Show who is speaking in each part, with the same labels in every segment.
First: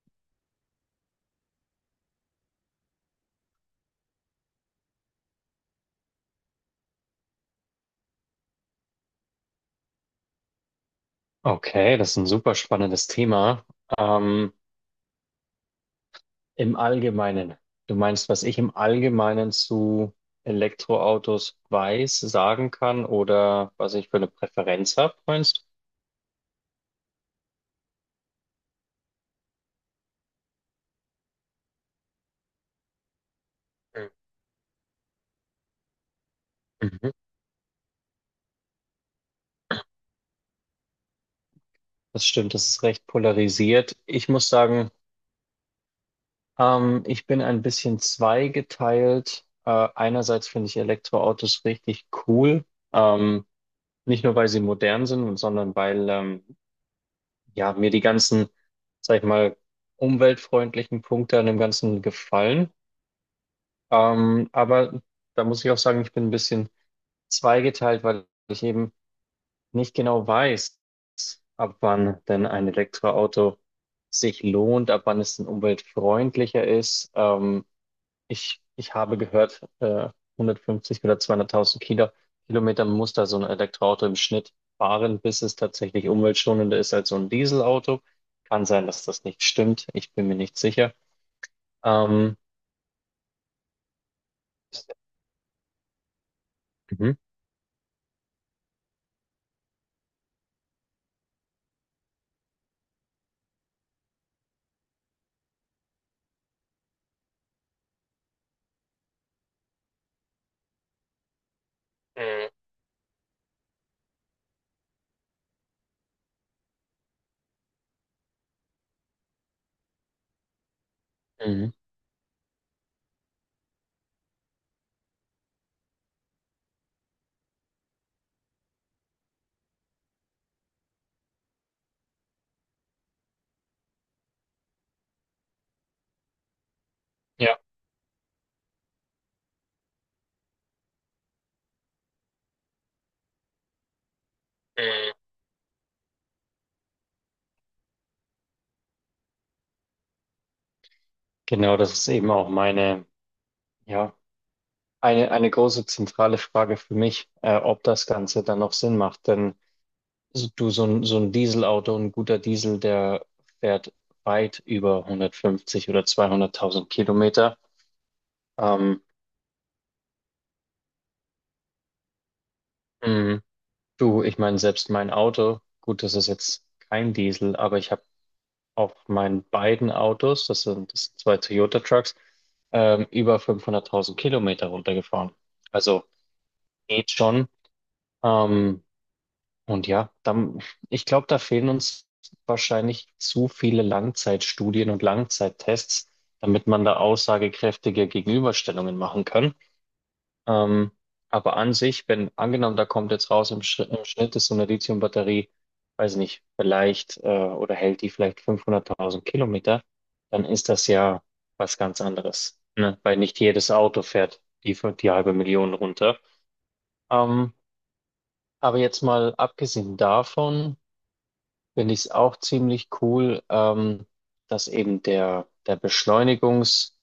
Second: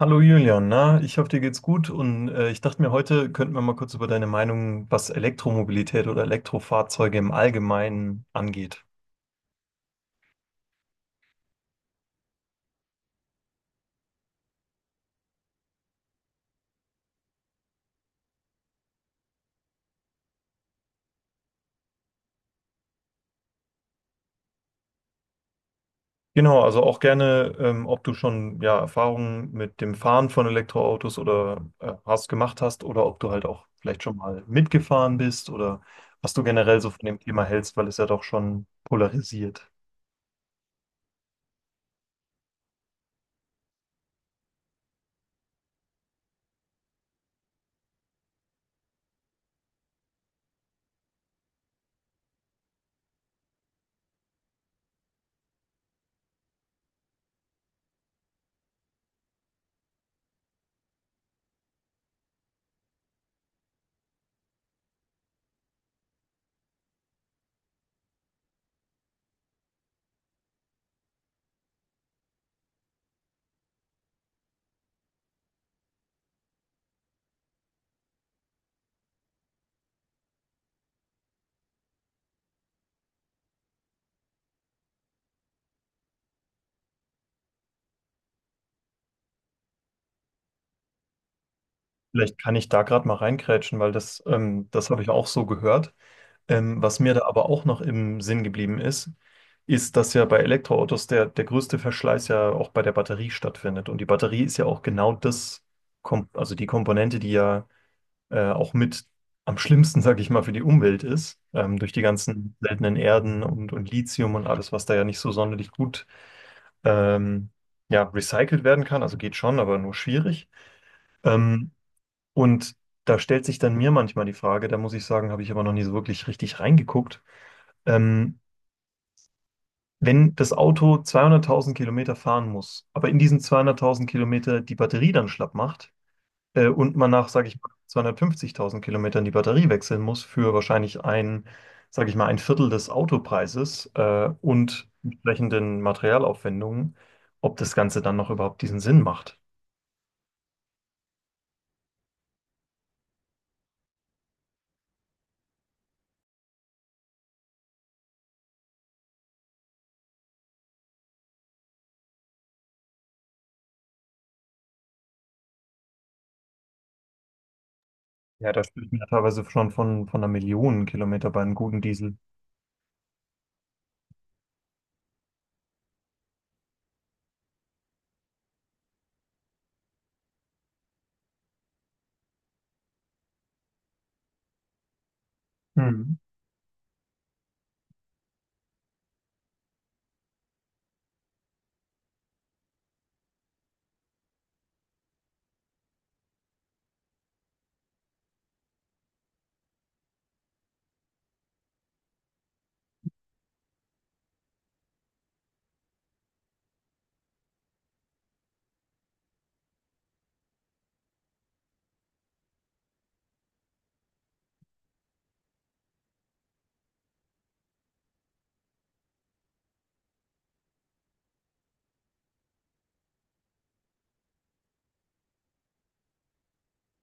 Speaker 1: Hallo Julian, na, ich hoffe, dir geht's gut und ich dachte mir, heute könnten wir mal kurz über deine Meinung, was Elektromobilität oder Elektrofahrzeuge im Allgemeinen angeht.
Speaker 2: Okay, das ist ein super spannendes Thema. Ähm, Im Allgemeinen, du meinst, was ich im Allgemeinen zu Elektroautos weiß, sagen kann oder was ich für eine Präferenz habe, meinst
Speaker 1: Genau, also auch gerne, ob du schon ja, Erfahrungen mit dem Fahren von Elektroautos oder hast gemacht hast oder ob du halt auch vielleicht
Speaker 2: du?
Speaker 1: schon mal mitgefahren bist oder was du generell so von
Speaker 2: Mhm.
Speaker 1: dem Thema hältst, weil es ja doch schon polarisiert.
Speaker 2: Das stimmt, das ist recht polarisiert. Ich muss sagen, ich bin ein bisschen zweigeteilt. Einerseits finde ich Elektroautos richtig cool, ähm, nicht nur weil sie modern sind, sondern weil ja, mir die ganzen, sag ich mal, umweltfreundlichen Punkte an dem Ganzen gefallen. Aber da muss ich auch sagen, ich bin ein bisschen zweigeteilt, weil ich eben nicht genau weiß, ab wann denn ein Elektroauto sich lohnt, ab wann es denn umweltfreundlicher ist. Ich habe gehört, 150 oder 200.000 Kilometer muss da so ein Elektroauto im Schnitt fahren, bis es tatsächlich umweltschonender ist als so ein Dieselauto. Kann sein, dass das nicht stimmt. Ich bin mir nicht sicher. Ähm,
Speaker 1: Vielleicht kann ich da gerade mal reingrätschen, weil das habe ich auch so gehört. Was mir
Speaker 2: mhm.
Speaker 1: da aber auch noch im Sinn geblieben ist, ist, dass ja bei Elektroautos der größte Verschleiß ja auch bei der Batterie stattfindet. Und die Batterie ist ja auch genau das, Kom also die Komponente, die ja auch mit am schlimmsten, sage ich mal, für die Umwelt ist, durch die
Speaker 2: Mhm.
Speaker 1: ganzen seltenen Erden und Lithium und alles, was da ja nicht so sonderlich gut ähm, ja, recycelt werden kann. Also geht schon, aber nur schwierig. Ähm,
Speaker 2: Mhm.
Speaker 1: und da stellt sich dann mir manchmal die Frage, da muss ich sagen, habe ich aber noch nie so wirklich richtig reingeguckt. Ähm, Wenn das Auto 200.000 Kilometer fahren muss, aber in diesen 200.000 Kilometer die Batterie dann schlapp macht und man nach, sage ich
Speaker 2: Ja.
Speaker 1: mal, 250.000 Kilometern die Batterie wechseln muss für wahrscheinlich ein, sage ich mal, ein Viertel des Autopreises und
Speaker 2: Mhm.
Speaker 1: entsprechenden Materialaufwendungen, ob das Ganze dann noch überhaupt diesen Sinn macht.
Speaker 2: Genau, das ist eben auch meine, ja, eine große zentrale Frage für mich, ob das Ganze dann noch Sinn macht. Denn Du, so ein Dieselauto, ein guter Diesel, der fährt weit über 150 oder 200.000 Kilometer.
Speaker 1: Ja, da spricht man
Speaker 2: Ähm,
Speaker 1: ja teilweise schon von 1 Million Kilometer bei einem guten Diesel.
Speaker 2: mh, Du, ich meine, selbst mein Auto, gut, das ist jetzt kein Diesel, aber ich habe auf meinen beiden Autos, das sind zwei Toyota Trucks, über 500.000 Kilometer runtergefahren. Also
Speaker 1: Hm.
Speaker 2: geht schon. Ähm, Und ja, dann, ich glaube, da fehlen uns wahrscheinlich zu viele Langzeitstudien und Langzeittests, damit man da aussagekräftige Gegenüberstellungen machen kann. Ähm, aber an sich, wenn angenommen, da kommt jetzt raus, im Schnitt ist so eine Lithiumbatterie, weiß nicht, vielleicht oder hält die vielleicht 500.000 Kilometer, dann ist das ja was ganz anderes, ne? Weil nicht jedes Auto fährt die halbe Million runter. Ähm, aber jetzt mal abgesehen davon, finde ich es auch ziemlich cool, dass eben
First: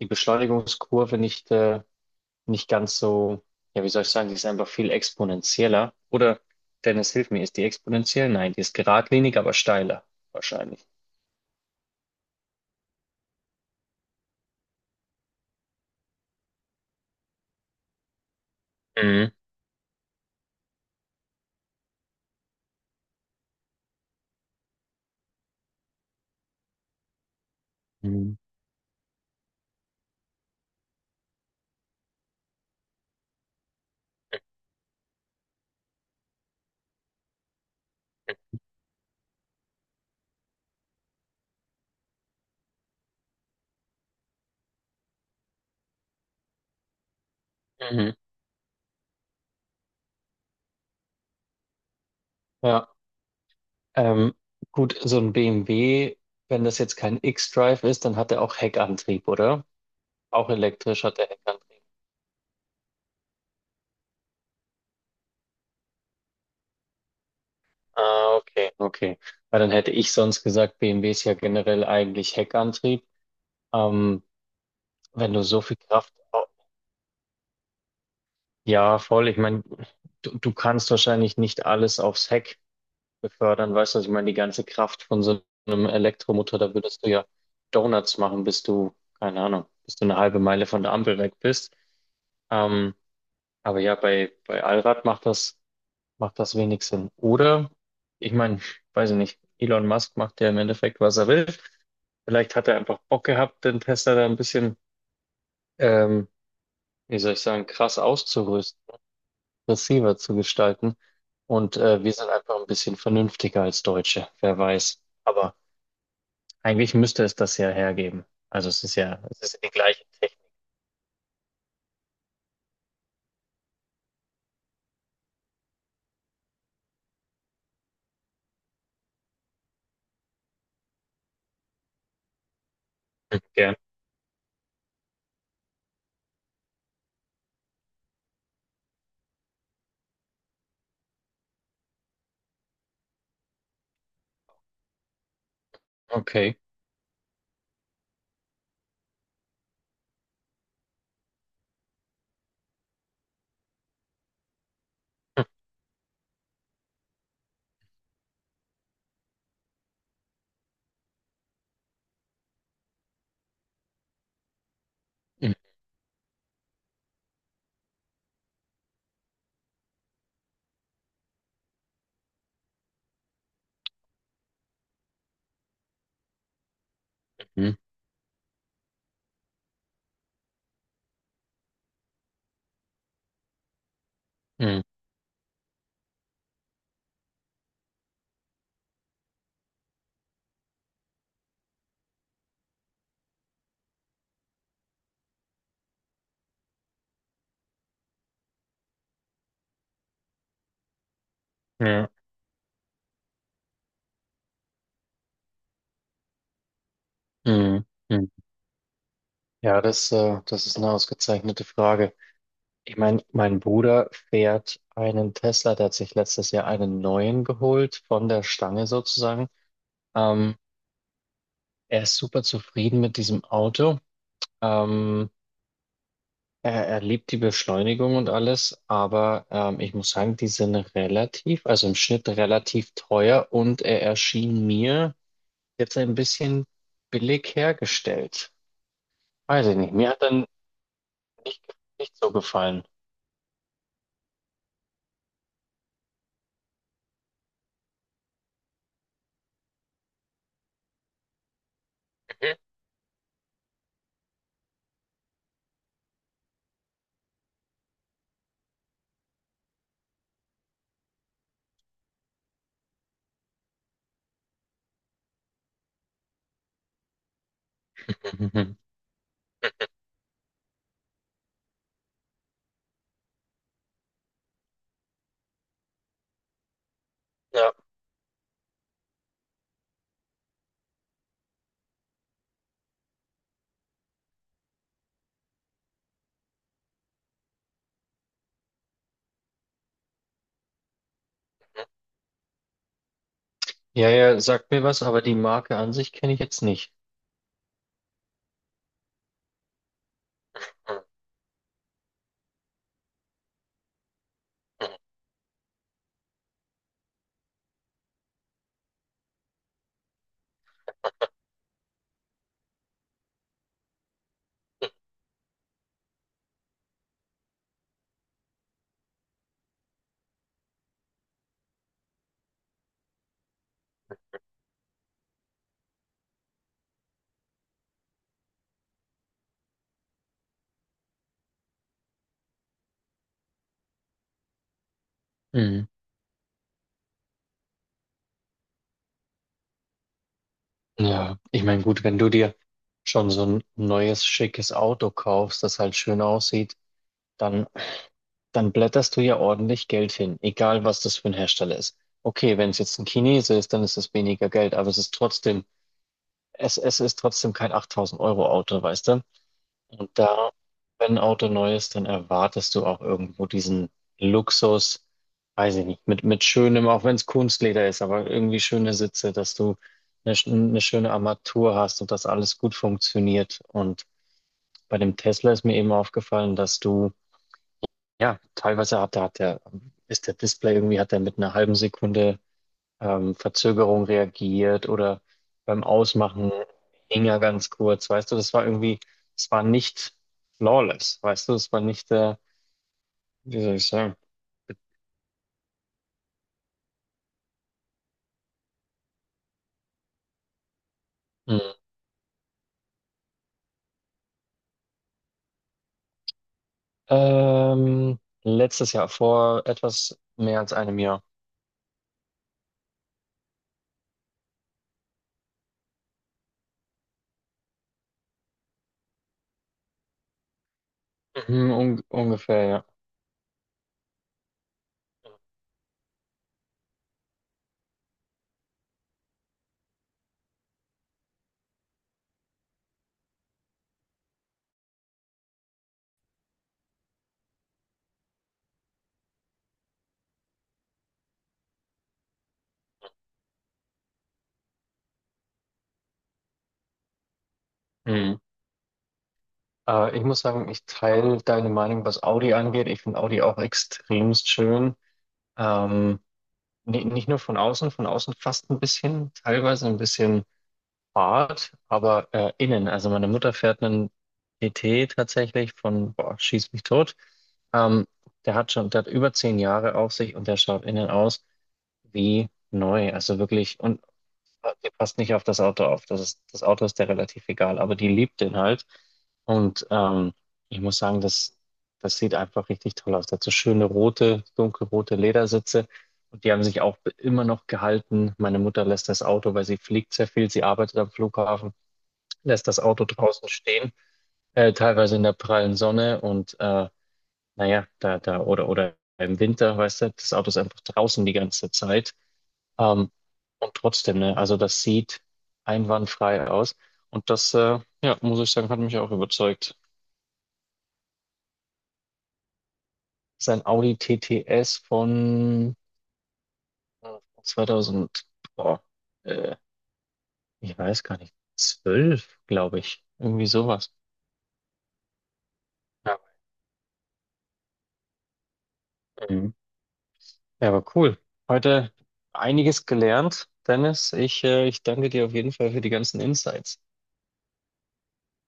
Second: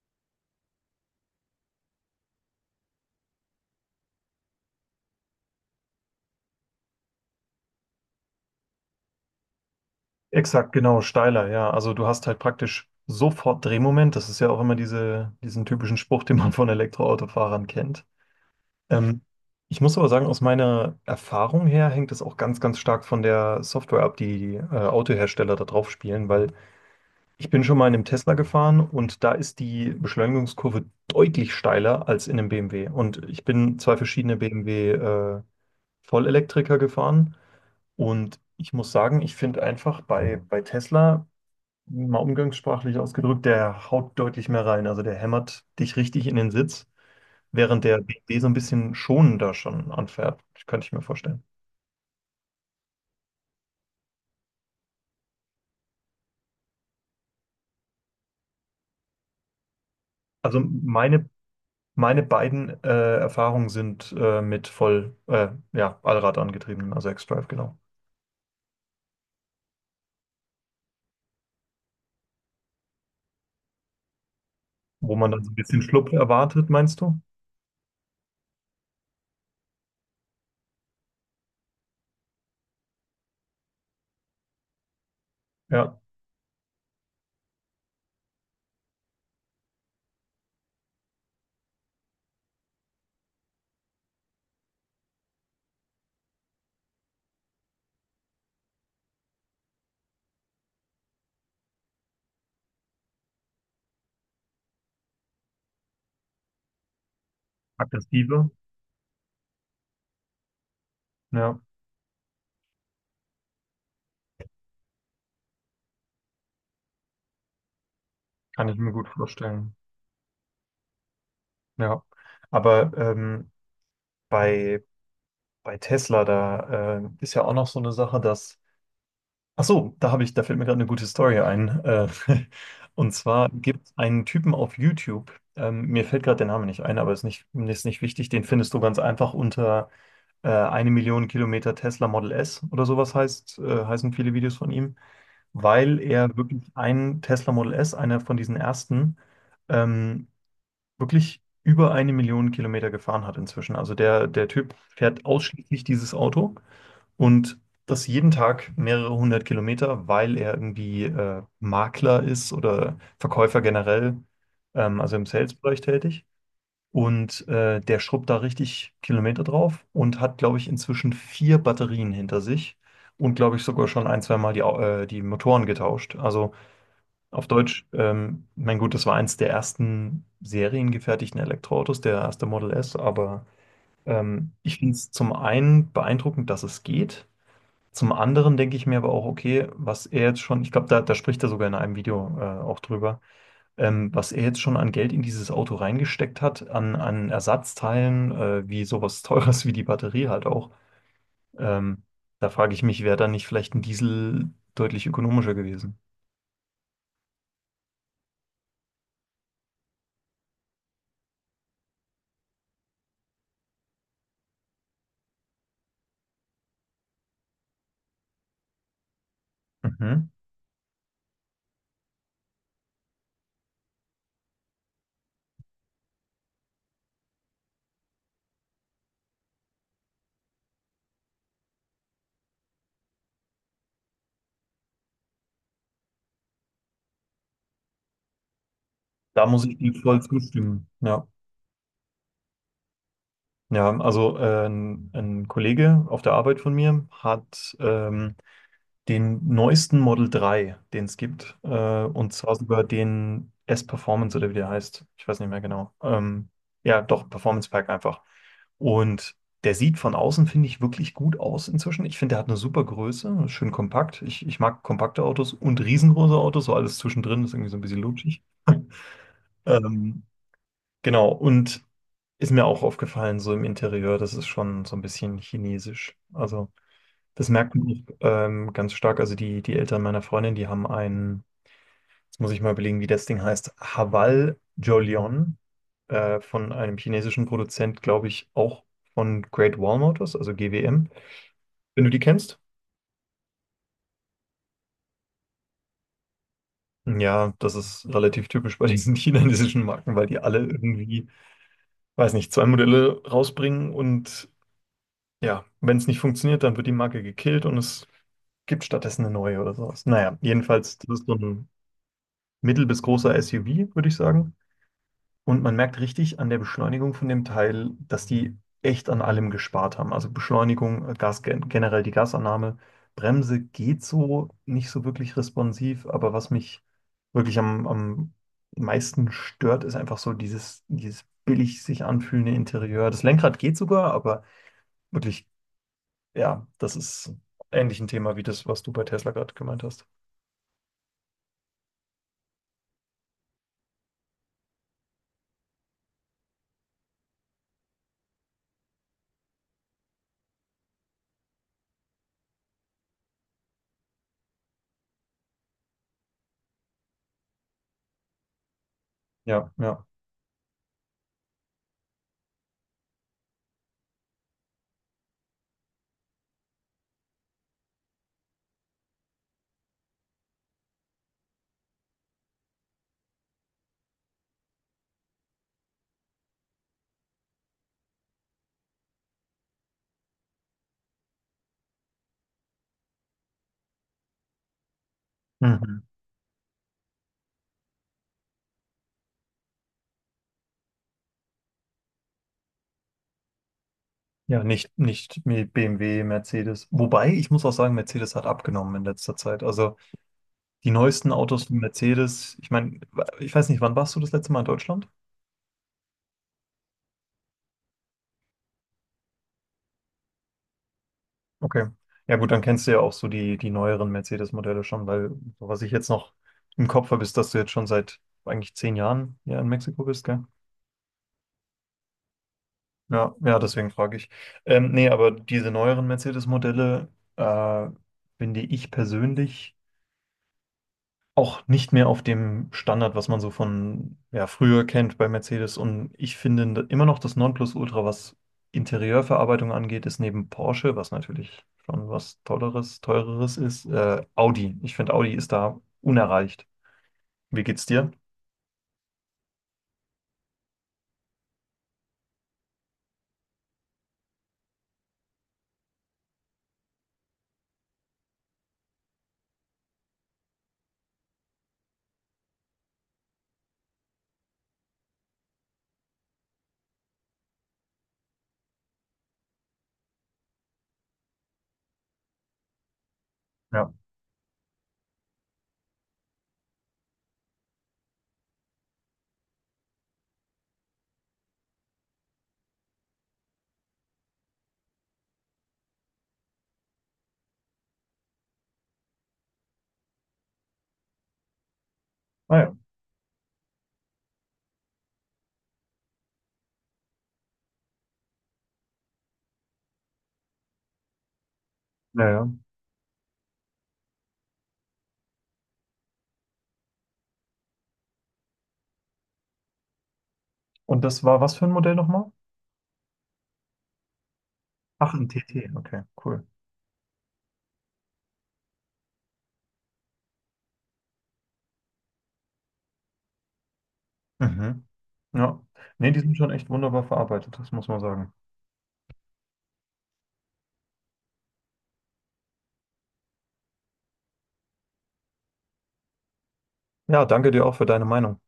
Speaker 2: die Beschleunigungskurve nicht ganz so, ja, wie soll ich sagen, die ist einfach viel exponentieller. Oder, Dennis, hilf mir, ist die exponentiell? Nein, die ist geradlinig, aber steiler,
Speaker 1: Exakt,
Speaker 2: wahrscheinlich.
Speaker 1: genau, steiler, ja. Also du hast halt praktisch sofort Drehmoment. Das ist ja auch immer diese, diesen typischen Spruch, den man von Elektroautofahrern kennt. Ähm,
Speaker 2: Mhm.
Speaker 1: Ich muss aber sagen, aus meiner Erfahrung her hängt es auch ganz, ganz stark von der Software ab, die Autohersteller da drauf spielen, weil ich bin schon mal in einem Tesla
Speaker 2: Mhm.
Speaker 1: gefahren und da ist die Beschleunigungskurve deutlich steiler als in einem BMW. Und ich bin zwei verschiedene BMW Vollelektriker gefahren und ich muss sagen, ich finde einfach bei Tesla mal umgangssprachlich ausgedrückt, der haut deutlich mehr rein. Also der hämmert dich richtig in den Sitz, während der
Speaker 2: Mhm.
Speaker 1: BMW so ein bisschen schonender schon anfährt. Könnte ich mir vorstellen.
Speaker 2: Ja, ähm, gut, so ein BMW, wenn das jetzt kein X-Drive ist, dann hat er auch Heckantrieb, oder? Auch
Speaker 1: Also
Speaker 2: elektrisch hat er
Speaker 1: meine,
Speaker 2: Heckantrieb.
Speaker 1: meine beiden Erfahrungen sind mit voll, ja, Allrad angetriebenen, also X-Drive, genau.
Speaker 2: Ah, okay, okay. Weil dann hätte ich sonst gesagt, BMW ist ja generell eigentlich Heckantrieb. Ähm,
Speaker 1: Wo man
Speaker 2: Wenn du
Speaker 1: dann so ein
Speaker 2: so viel
Speaker 1: bisschen
Speaker 2: Kraft,
Speaker 1: Schlupf erwartet, meinst du?
Speaker 2: ja, voll. Ich meine, du kannst wahrscheinlich nicht alles aufs Heck befördern, weißt du? Was ich meine, die ganze Kraft von so einem
Speaker 1: Ja,
Speaker 2: Elektromotor, da würdest du ja Donuts machen, keine Ahnung, bis du eine halbe Meile von der Ampel weg bist. Ähm, aber ja, bei Allrad macht das wenig Sinn. Oder, ich meine, weiß ich nicht, Elon Musk macht ja im Endeffekt, was er will. Vielleicht hat er einfach Bock gehabt, den Tesla da ein bisschen, ähm, wie soll ich sagen, krass
Speaker 1: aggressive.
Speaker 2: auszurüsten, aggressiver zu gestalten.
Speaker 1: Ja,
Speaker 2: Und wir sind einfach ein bisschen vernünftiger als Deutsche, wer weiß. Aber eigentlich müsste es das ja hergeben.
Speaker 1: kann
Speaker 2: Also
Speaker 1: ich
Speaker 2: es
Speaker 1: mir
Speaker 2: ist
Speaker 1: gut
Speaker 2: ja, es ist ja die
Speaker 1: vorstellen.
Speaker 2: gleiche Technik,
Speaker 1: Ja, aber bei, bei Tesla, da ist ja auch noch so eine Sache, dass Ach so, da habe ich, da fällt mir gerade eine gute Story ein. Und zwar
Speaker 2: ja.
Speaker 1: gibt es einen Typen auf YouTube. Mir fällt gerade der Name nicht ein, aber ist nicht wichtig. Den findest du ganz einfach unter 1 Million Kilometer Tesla Model S oder sowas heißt, heißen viele Videos von ihm, weil er
Speaker 2: Okay.
Speaker 1: wirklich einen Tesla Model S, einer von diesen ersten, ähm, wirklich über 1 Million Kilometer gefahren hat inzwischen. Also der, der Typ fährt ausschließlich dieses Auto. Und das jeden Tag mehrere hundert Kilometer, weil er irgendwie Makler ist oder Verkäufer generell, also im Sales-Bereich tätig. Und der schrubbt da richtig Kilometer drauf und hat, glaube ich, inzwischen vier Batterien hinter sich und, glaube ich, sogar schon ein, zwei Mal die Motoren getauscht. Also auf
Speaker 2: Mhm.
Speaker 1: Deutsch, mein Gut, das war eins der ersten seriengefertigten Elektroautos, der erste Model S, aber ich
Speaker 2: Mhm.
Speaker 1: finde es zum einen beeindruckend, dass es geht. Zum anderen denke ich mir aber auch, okay, was er jetzt schon, ich glaube, da spricht er sogar in einem Video auch drüber, was er jetzt schon an Geld in dieses Auto reingesteckt hat, an Ersatzteilen, wie sowas Teures wie die Batterie halt auch. Ähm,
Speaker 2: Ja.
Speaker 1: Da frage ich mich, wäre da nicht vielleicht ein Diesel deutlich ökonomischer gewesen?
Speaker 2: Mhm. Mhm. Ja, das ist eine ausgezeichnete Frage. Ich meine, mein Bruder fährt einen Tesla, der hat sich letztes Jahr einen neuen geholt, von der Stange sozusagen.
Speaker 1: Mhm.
Speaker 2: Ähm, Er ist super zufrieden mit diesem Auto. Ähm, er liebt die Beschleunigung und alles, aber ich muss sagen, die sind relativ, also im Schnitt relativ teuer und er erschien mir jetzt ein bisschen billig hergestellt.
Speaker 1: Da muss
Speaker 2: Weiß ich
Speaker 1: ich dir
Speaker 2: nicht, mir
Speaker 1: voll
Speaker 2: hat er
Speaker 1: zustimmen. Ja,
Speaker 2: nicht so gefallen.
Speaker 1: ja, also ein Kollege auf der Arbeit von mir hat den neuesten Model 3, den es gibt. Und zwar sogar den S-Performance oder wie der heißt. Ich weiß nicht mehr genau. Ja, doch, Performance Pack einfach. Und der sieht von außen, finde ich, wirklich gut aus inzwischen. Ich finde, der hat eine super Größe, schön kompakt. Ich mag kompakte Autos und riesengroße Autos, so alles zwischendrin ist irgendwie so ein bisschen lutschig.
Speaker 2: Mhm.
Speaker 1: Ähm, genau, und ist mir auch aufgefallen, so im Interieur, das ist schon so ein bisschen chinesisch. Also das
Speaker 2: Ja.
Speaker 1: merkt man auch ganz stark. Also die Eltern meiner Freundin, die haben einen, jetzt muss ich mal überlegen, wie das Ding heißt, Hawal Jolion von einem chinesischen Produzent, glaube ich, auch von Great Wall Motors, also GWM, wenn du die kennst.
Speaker 2: Ja, ja, sagt mir was, aber die Marke an sich kenne ich jetzt nicht.
Speaker 1: Ja, das ist relativ typisch bei diesen chinesischen Marken, weil die alle irgendwie, weiß nicht, zwei Modelle rausbringen und ja, wenn es nicht funktioniert, dann wird die Marke gekillt und es gibt stattdessen eine neue oder sowas. Naja, jedenfalls, das ist so ein mittel bis großer SUV, würde ich sagen. Und man merkt richtig an der Beschleunigung von dem Teil, dass die echt an allem gespart haben. Also Beschleunigung, generell die Gasannahme. Bremse geht so nicht so wirklich responsiv, aber was mich wirklich am meisten stört, ist einfach so dieses billig sich anfühlende Interieur. Das Lenkrad geht sogar, aber wirklich,
Speaker 2: Mhm.
Speaker 1: ja, das ist ähnlich ein Thema wie das, was du bei Tesla gerade gemeint hast.
Speaker 2: Ja, ich meine, gut, wenn du dir schon so ein neues, schickes Auto kaufst, das halt schön aussieht, dann, dann blätterst du ja ordentlich Geld hin, egal was das für ein Hersteller ist. Okay, wenn es jetzt ein Chinese ist, dann ist es weniger Geld, aber es ist trotzdem, es ist trotzdem kein 8.000 € Auto, weißt du?
Speaker 1: Ja, ja.
Speaker 2: Und da, wenn ein Auto neu ist, dann erwartest du auch irgendwo diesen Luxus, weiß ich nicht, mit schönem, auch wenn es Kunstleder ist, aber irgendwie schöne Sitze, dass du eine schöne Armatur hast und dass alles gut funktioniert. Und bei dem Tesla ist mir eben aufgefallen, dass du, ja, teilweise hat, da hat der, ist der Display irgendwie, hat er mit einer halben Sekunde Verzögerung reagiert oder beim
Speaker 1: Mhm.
Speaker 2: Ausmachen hing er ganz kurz, weißt du, das war irgendwie, es war nicht flawless, weißt du, es war nicht, wie soll ich sagen,
Speaker 1: Ja, nicht mit BMW, Mercedes. Wobei, ich muss auch sagen, Mercedes hat abgenommen in letzter Zeit. Also die neuesten Autos von
Speaker 2: hm.
Speaker 1: Mercedes, ich meine, ich weiß nicht, wann warst du das letzte Mal in Deutschland?
Speaker 2: Letztes Jahr, vor etwas mehr als einem Jahr,
Speaker 1: Okay. Ja gut, dann kennst du ja auch so die neueren Mercedes-Modelle schon, weil so was ich jetzt noch im Kopf habe, ist, dass du jetzt schon seit eigentlich 10 Jahren ja in Mexiko bist, gell?
Speaker 2: mhm, un ungefähr, ja.
Speaker 1: Ja, ja, deswegen frage ich. Nee, aber diese neueren Mercedes-Modelle äh, finde ich persönlich auch nicht mehr auf dem Standard, was man so von ja, früher kennt bei Mercedes. Und ich finde immer noch das Nonplusultra, was Interieurverarbeitung angeht, ist neben Porsche, was natürlich schon was Tolleres, Teureres ist, Audi. Ich finde, Audi ist da unerreicht. Wie geht's dir?
Speaker 2: Mhm. Ich muss sagen, ich teile deine Meinung, was Audi angeht. Ich finde Audi auch extremst schön. Ähm, Nicht nur von außen fast ein bisschen, teilweise ein bisschen Fahrt, aber innen. Also meine Mutter fährt einen PT tatsächlich von, boah, schieß mich tot. Ähm, der hat über 10 Jahre auf sich und der schaut innen aus wie neu. Also wirklich,
Speaker 1: Ja.
Speaker 2: und die passt nicht auf das Auto auf. Das Auto ist der relativ egal, aber die liebt den halt. Und ich muss sagen, das sieht einfach richtig toll aus. Dazu schöne rote, dunkelrote Ledersitze. Und die haben sich auch immer noch gehalten. Meine Mutter lässt das Auto, weil sie fliegt sehr viel, sie arbeitet am Flughafen,
Speaker 1: Ah
Speaker 2: lässt
Speaker 1: ja.
Speaker 2: das Auto draußen stehen, teilweise in der prallen Sonne und naja, da, oder im Winter, weißt du, das Auto ist einfach draußen die ganze Zeit.
Speaker 1: Ja, ja.
Speaker 2: Ähm, und trotzdem, ne, also das sieht einwandfrei aus. Und das, ja, muss ich sagen, hat mich auch überzeugt.
Speaker 1: Und das war was für ein Modell nochmal?
Speaker 2: Sein Audi TTS
Speaker 1: Ach, ein TT.
Speaker 2: von
Speaker 1: Okay, cool.
Speaker 2: äh, 2000, boah, äh, ich weiß gar nicht, 12, glaube ich. Irgendwie sowas.
Speaker 1: Mhm. Ja. Nee,
Speaker 2: Ja,
Speaker 1: die sind schon echt wunderbar verarbeitet, das muss man sagen.
Speaker 2: ähm, ja, aber cool. Heute einiges gelernt, Dennis. Ich danke dir auf jeden Fall für die ganzen Insights.
Speaker 1: Ja, danke dir auch für deine Meinung.